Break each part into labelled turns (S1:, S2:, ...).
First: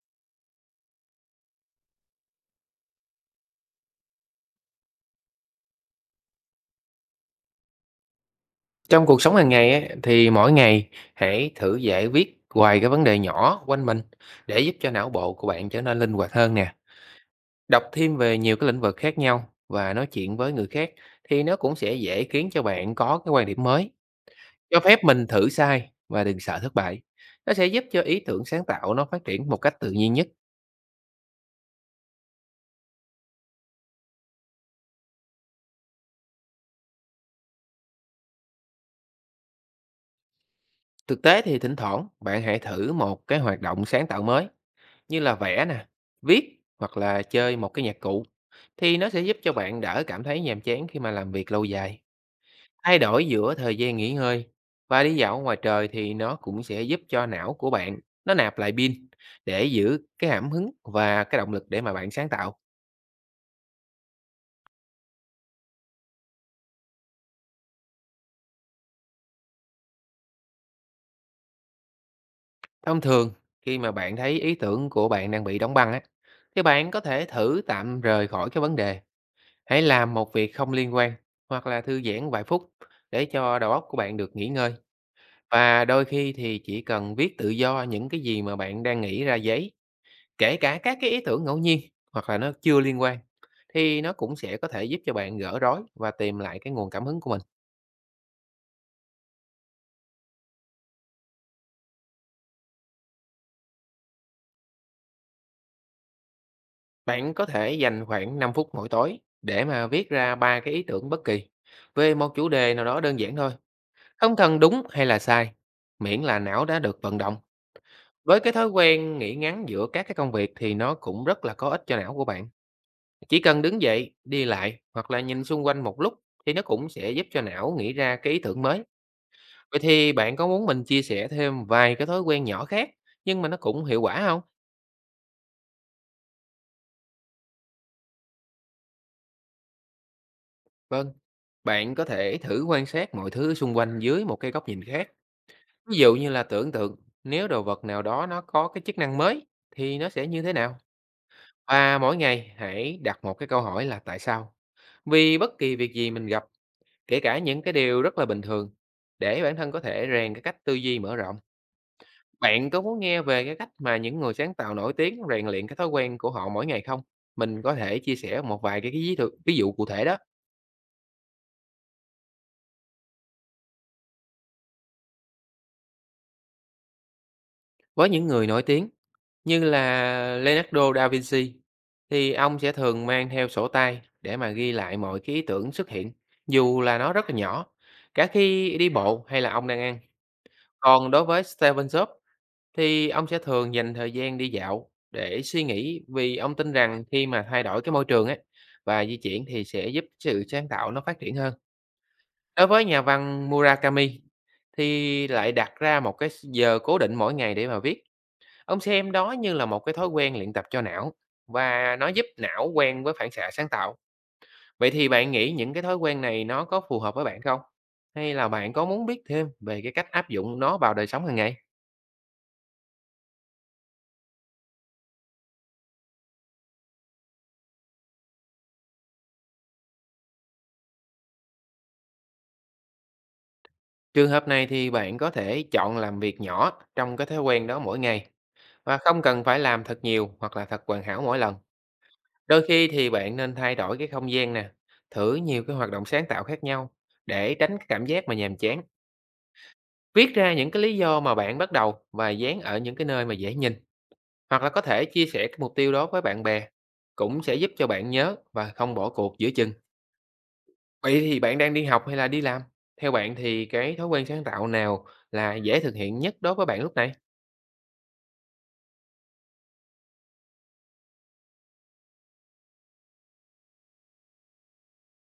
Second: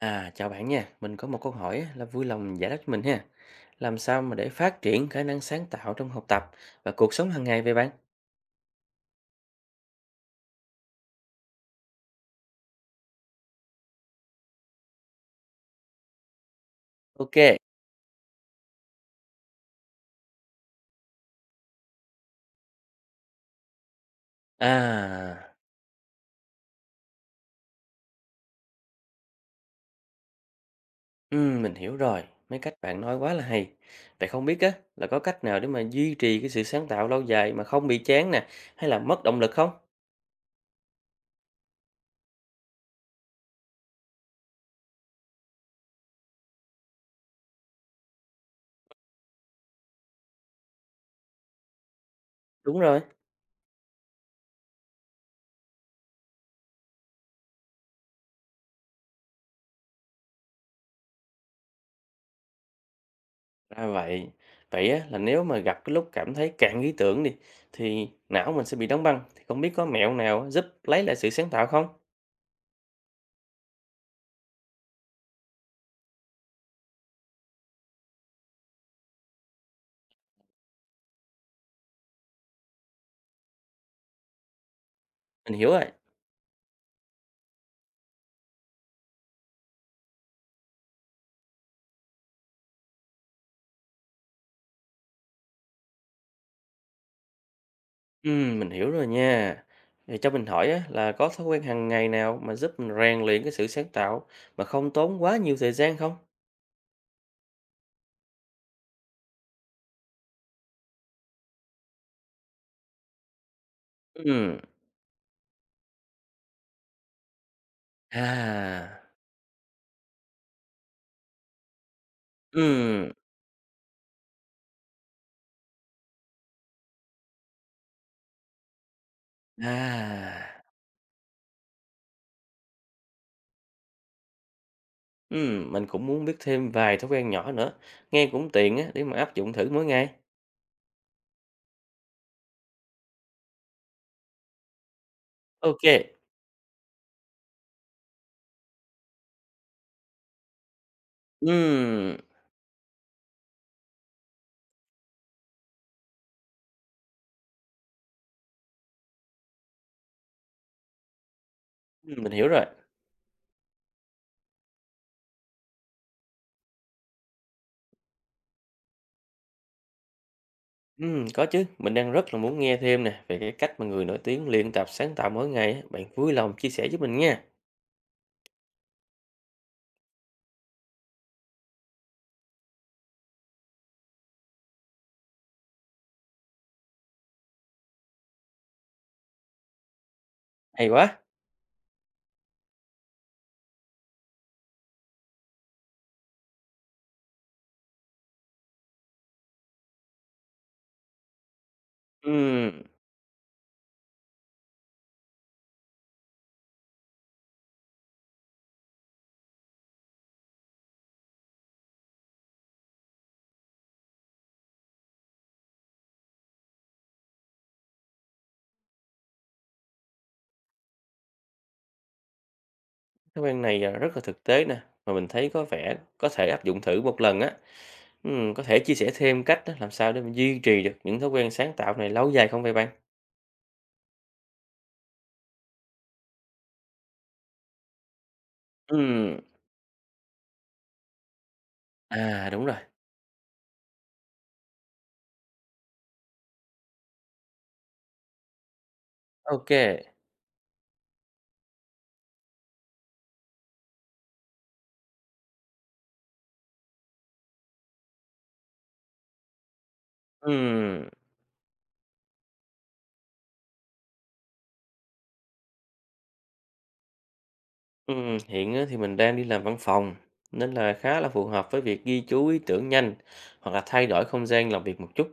S1: À, chào bạn nha. Mình có một câu hỏi á, là vui lòng giải đáp cho mình ha. Làm sao mà để phát triển khả năng sáng tạo trong học tập và cuộc sống hàng ngày vậy bạn?
S2: Trong cuộc sống hàng ngày ấy, thì mỗi ngày hãy thử giải quyết vài cái vấn đề nhỏ quanh mình để giúp cho não bộ của bạn trở nên linh hoạt hơn nè.
S1: Ok.
S2: Đọc thêm về nhiều cái lĩnh vực khác nhau và nói chuyện với người khác thì nó cũng sẽ dễ khiến cho bạn có cái quan điểm mới. Cho phép mình
S1: À,
S2: thử sai và đừng sợ thất bại. Nó sẽ giúp cho ý tưởng sáng tạo nó phát triển một cách tự nhiên nhất.
S1: mình hiểu rồi. Mấy cách bạn nói quá là hay. Vậy không biết á, là có cách nào để mà duy trì cái sự sáng tạo lâu dài mà không bị chán nè, hay là mất động lực không?
S2: Thực tế thì thỉnh thoảng bạn hãy thử một cái hoạt động sáng tạo mới như là vẽ nè, viết hoặc là chơi một cái nhạc cụ thì nó sẽ giúp cho bạn đỡ cảm thấy nhàm chán khi mà làm việc lâu dài.
S1: Đúng
S2: Thay
S1: rồi.
S2: đổi giữa thời gian nghỉ ngơi và đi dạo ngoài trời thì nó cũng sẽ giúp cho não của bạn nó nạp lại pin để giữ cái cảm hứng và cái động lực để mà bạn sáng tạo.
S1: À vậy. Vậy á, là nếu mà gặp cái lúc cảm thấy cạn ý tưởng đi, thì não mình sẽ bị đóng băng. Thì không biết có mẹo nào giúp lấy lại sự sáng tạo không?
S2: Thông thường khi mà bạn thấy ý tưởng của bạn đang bị đóng băng á, thì bạn có thể thử tạm rời khỏi cái vấn đề, hãy làm một việc không liên quan hoặc là thư giãn vài phút để cho đầu óc của bạn được nghỉ ngơi
S1: Mình hiểu rồi.
S2: Và đôi khi thì chỉ cần viết tự do những cái gì mà bạn đang nghĩ ra giấy, kể cả các cái ý tưởng ngẫu nhiên hoặc là nó chưa liên quan, thì nó cũng sẽ có thể giúp cho bạn gỡ rối và tìm lại cái nguồn cảm hứng của mình.
S1: Mình hiểu rồi nha. Vậy cho mình hỏi á, là có thói quen hàng ngày nào mà giúp mình rèn luyện cái sự sáng tạo mà không tốn quá nhiều thời gian không?
S2: Bạn có thể dành khoảng 5 phút mỗi tối để mà viết ra ba cái ý tưởng bất kỳ về một chủ đề nào đó đơn giản thôi, không
S1: Ừm,
S2: cần đúng hay là sai, miễn là não đã được vận động. Với cái thói
S1: à,
S2: quen nghĩ ngắn giữa các cái công việc thì nó cũng rất là có ích cho não của bạn.
S1: ừm,
S2: Chỉ cần đứng dậy, đi lại hoặc là nhìn xung quanh một lúc thì nó cũng sẽ giúp cho não nghĩ ra cái ý tưởng mới. Vậy thì bạn có
S1: à,
S2: muốn mình chia sẻ thêm vài cái thói quen nhỏ khác nhưng mà nó cũng hiệu quả không?
S1: mình cũng muốn biết thêm vài thói quen nhỏ nữa. Nghe cũng tiện á, để mà áp dụng thử mỗi ngày.
S2: Vâng, bạn có thể thử quan sát mọi thứ xung quanh dưới một cái góc nhìn khác.
S1: Ok,
S2: Ví dụ như là tưởng tượng nếu đồ vật nào đó nó có cái chức năng mới thì nó sẽ như thế nào? Và
S1: ừm,
S2: mỗi ngày hãy đặt một cái câu hỏi là tại sao? Vì bất kỳ việc gì mình gặp, kể cả những cái điều rất là bình thường, để bản thân có thể rèn cái cách tư duy mở rộng
S1: mình hiểu rồi.
S2: Bạn có muốn nghe về cái cách mà những người sáng tạo nổi tiếng rèn luyện cái thói quen của họ mỗi ngày không? Mình có thể chia sẻ một vài cái ví dụ cụ thể đó.
S1: Có chứ, mình đang rất là muốn nghe thêm nè về cái cách mà người nổi tiếng luyện tập sáng tạo mỗi ngày á. Bạn vui lòng chia sẻ với mình nha.
S2: Với những người nổi tiếng như là Leonardo da Vinci thì ông sẽ thường mang theo sổ tay để mà ghi lại mọi cái ý tưởng xuất hiện, dù là nó rất là nhỏ, cả khi đi bộ hay là ông đang ăn.
S1: Hay
S2: Còn
S1: quá.
S2: đối với Stephen Jobs thì ông sẽ thường dành thời gian đi dạo để suy nghĩ, vì ông tin rằng khi mà thay đổi cái môi trường ấy và di chuyển thì sẽ giúp sự sáng tạo nó phát triển hơn. Đối
S1: Ừm.
S2: với nhà văn Murakami thì lại đặt ra một cái giờ cố định mỗi ngày để mà viết. Ông xem đó như là một cái thói quen luyện tập cho não và nó giúp não quen với phản xạ sáng tạo. Vậy thì bạn nghĩ những cái thói quen này nó có phù hợp với bạn không? Hay là bạn có muốn biết thêm về cái cách áp dụng nó vào đời sống hàng ngày?
S1: Thói quen này à, rất là thực tế nè, mà mình thấy có vẻ có thể áp dụng thử một lần á. Có thể chia sẻ thêm cách á, làm sao để mình duy trì được những thói quen sáng tạo này lâu dài không vậy bạn?
S2: Trường hợp này thì bạn có thể chọn làm việc nhỏ trong cái thói quen đó mỗi ngày và không
S1: Ừm,
S2: cần phải làm thật nhiều hoặc là thật hoàn hảo mỗi lần.
S1: à đúng
S2: Đôi
S1: rồi,
S2: khi thì bạn nên thay đổi cái không gian nè, thử nhiều cái hoạt động sáng tạo khác nhau để tránh cái cảm giác mà nhàm chán.
S1: ok.
S2: Viết ra những cái lý do mà bạn bắt đầu và dán ở những cái nơi mà dễ nhìn hoặc là có thể chia sẻ cái mục tiêu đó với bạn bè cũng sẽ giúp cho bạn nhớ và không bỏ cuộc giữa chừng.
S1: Ừm,
S2: Vậy thì bạn đang đi học hay là đi làm? Theo bạn thì cái thói quen sáng tạo nào là dễ thực hiện nhất đối với bạn lúc này?
S1: hiện á, thì mình đang đi làm văn phòng, nên là khá là phù hợp với việc ghi chú ý tưởng nhanh hoặc là thay đổi không gian làm việc một chút.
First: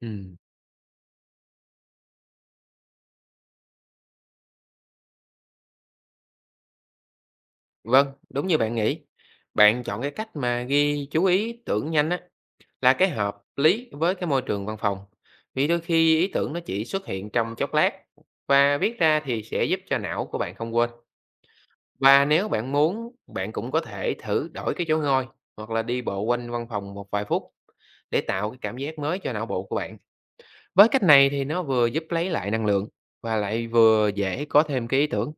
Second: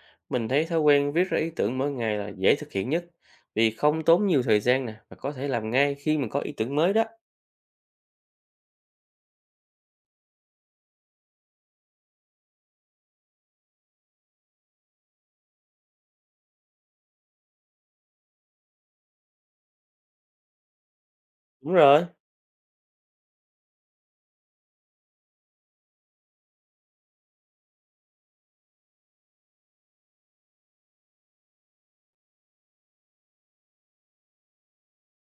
S2: Ừm,
S1: Mình thấy thói quen viết ra ý tưởng mỗi ngày là dễ thực hiện nhất, vì không tốn nhiều thời gian nè, và có thể làm ngay khi mình có ý tưởng mới đó.
S2: vâng, đúng như bạn nghĩ. Bạn chọn cái cách mà ghi chú ý tưởng nhanh á là cái hợp lý với cái môi trường văn phòng. Vì đôi khi ý tưởng nó chỉ xuất hiện trong chốc lát và viết ra thì sẽ giúp cho não của bạn không quên.
S1: Đúng rồi,
S2: Và nếu bạn muốn, bạn cũng có thể thử đổi cái chỗ ngồi hoặc là đi bộ quanh văn phòng một vài phút để tạo cái cảm giác mới cho não bộ của bạn. Với cách này thì nó vừa giúp lấy lại năng lượng và lại vừa dễ có thêm cái ý tưởng.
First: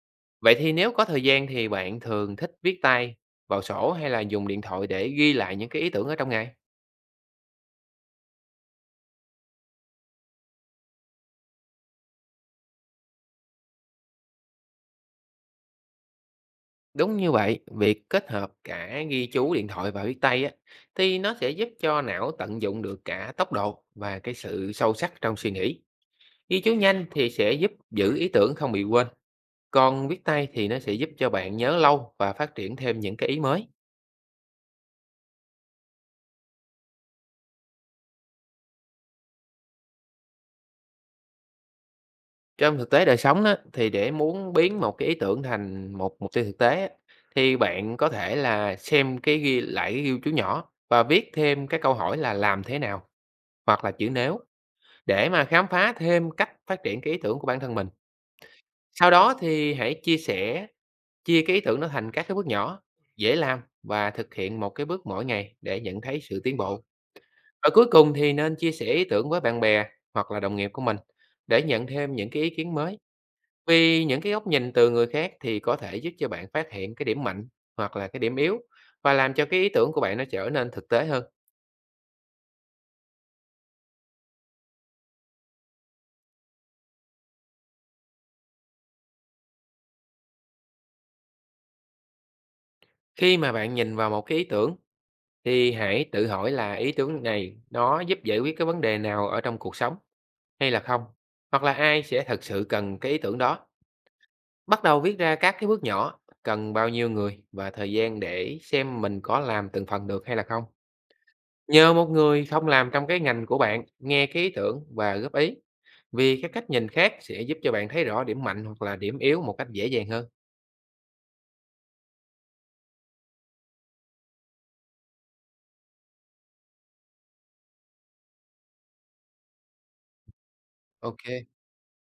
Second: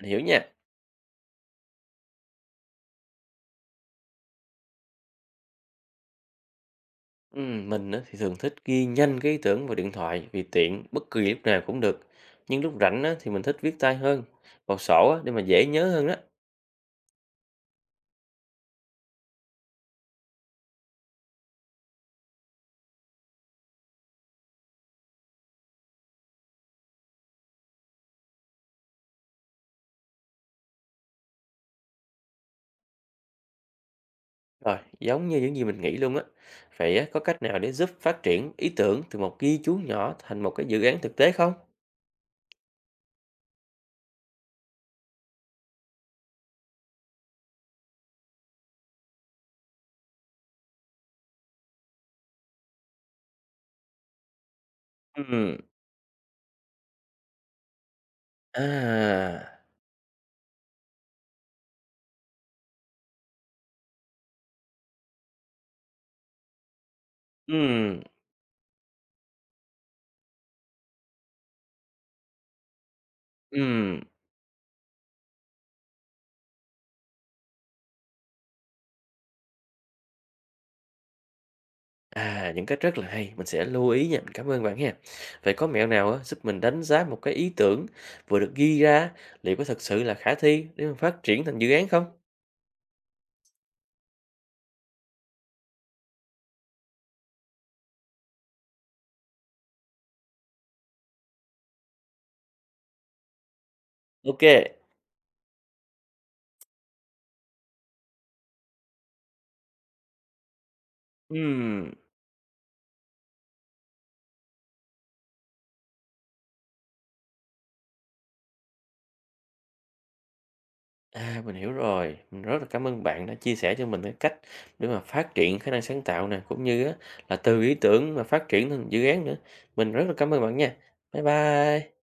S1: mình hiểu nha.
S2: Vậy thì nếu có thời gian thì bạn thường thích viết tay vào sổ hay là dùng điện thoại để ghi lại những cái ý tưởng ở trong ngày?
S1: Mình á, thì thường thích ghi nhanh cái ý tưởng vào điện thoại vì tiện bất kỳ lúc nào cũng được. Nhưng lúc rảnh á, thì mình thích viết tay hơn, vào sổ á, để mà dễ nhớ hơn đó.
S2: Đúng như vậy, việc kết hợp cả ghi chú điện thoại và viết tay á, thì nó sẽ giúp cho não tận dụng được cả tốc độ và cái sự sâu sắc trong suy nghĩ. Ghi chú nhanh thì sẽ giúp giữ ý tưởng không bị quên, còn viết tay thì nó sẽ giúp cho bạn nhớ lâu và phát triển thêm những cái ý mới.
S1: Rồi, giống như những gì mình nghĩ luôn á. Vậy á, có cách nào để giúp phát triển ý tưởng từ một ghi chú nhỏ thành một cái dự án thực tế không?
S2: Trong thực tế đời sống á, thì để muốn biến một cái ý tưởng thành một mục tiêu thực tế á, thì bạn có thể là xem cái ghi chú nhỏ và viết thêm cái câu hỏi là làm thế nào hoặc là chữ nếu để mà
S1: Ừm,
S2: khám phá thêm cách phát triển cái ý tưởng của bản thân mình. Sau đó
S1: à,
S2: thì hãy chia cái ý tưởng nó thành các cái bước nhỏ, dễ làm và thực hiện một cái bước mỗi ngày để nhận thấy sự tiến bộ. Và cuối
S1: ừm,
S2: cùng thì nên chia sẻ ý tưởng với bạn bè hoặc là đồng nghiệp của mình để nhận thêm những cái ý kiến mới.
S1: ừm.
S2: Vì những cái góc nhìn từ người khác thì có thể giúp cho bạn phát hiện cái điểm mạnh hoặc là cái điểm yếu và làm cho cái ý tưởng của bạn nó trở nên thực tế hơn.
S1: À, những cách rất là hay, mình sẽ lưu ý nha, mình cảm ơn bạn ha. Vậy có mẹo nào á, giúp mình đánh giá một cái ý tưởng vừa được ghi ra liệu có thực sự là khả thi để mình phát triển thành dự án không?
S2: Khi mà bạn nhìn vào một cái ý tưởng thì hãy tự hỏi là ý tưởng này nó giúp giải quyết cái vấn đề nào ở trong cuộc sống hay là không? Hoặc là ai sẽ thật sự cần cái ý tưởng đó?
S1: Ok,
S2: Bắt đầu viết ra các cái bước nhỏ, cần bao nhiêu người và thời gian để xem mình có làm từng phần được hay là không.
S1: ừm,
S2: Nhờ một người không làm trong cái ngành của bạn nghe cái ý tưởng và góp ý. Vì các cách nhìn khác sẽ giúp cho bạn thấy rõ điểm mạnh hoặc là điểm yếu một cách dễ dàng hơn.
S1: à, mình hiểu rồi. Mình rất là cảm ơn bạn đã chia sẻ cho mình cái cách để mà phát triển khả năng sáng tạo nè, cũng như á, là từ ý tưởng mà phát triển thành dự án nữa. Mình rất là cảm ơn bạn nha. Bye
S2: Ok.
S1: bye.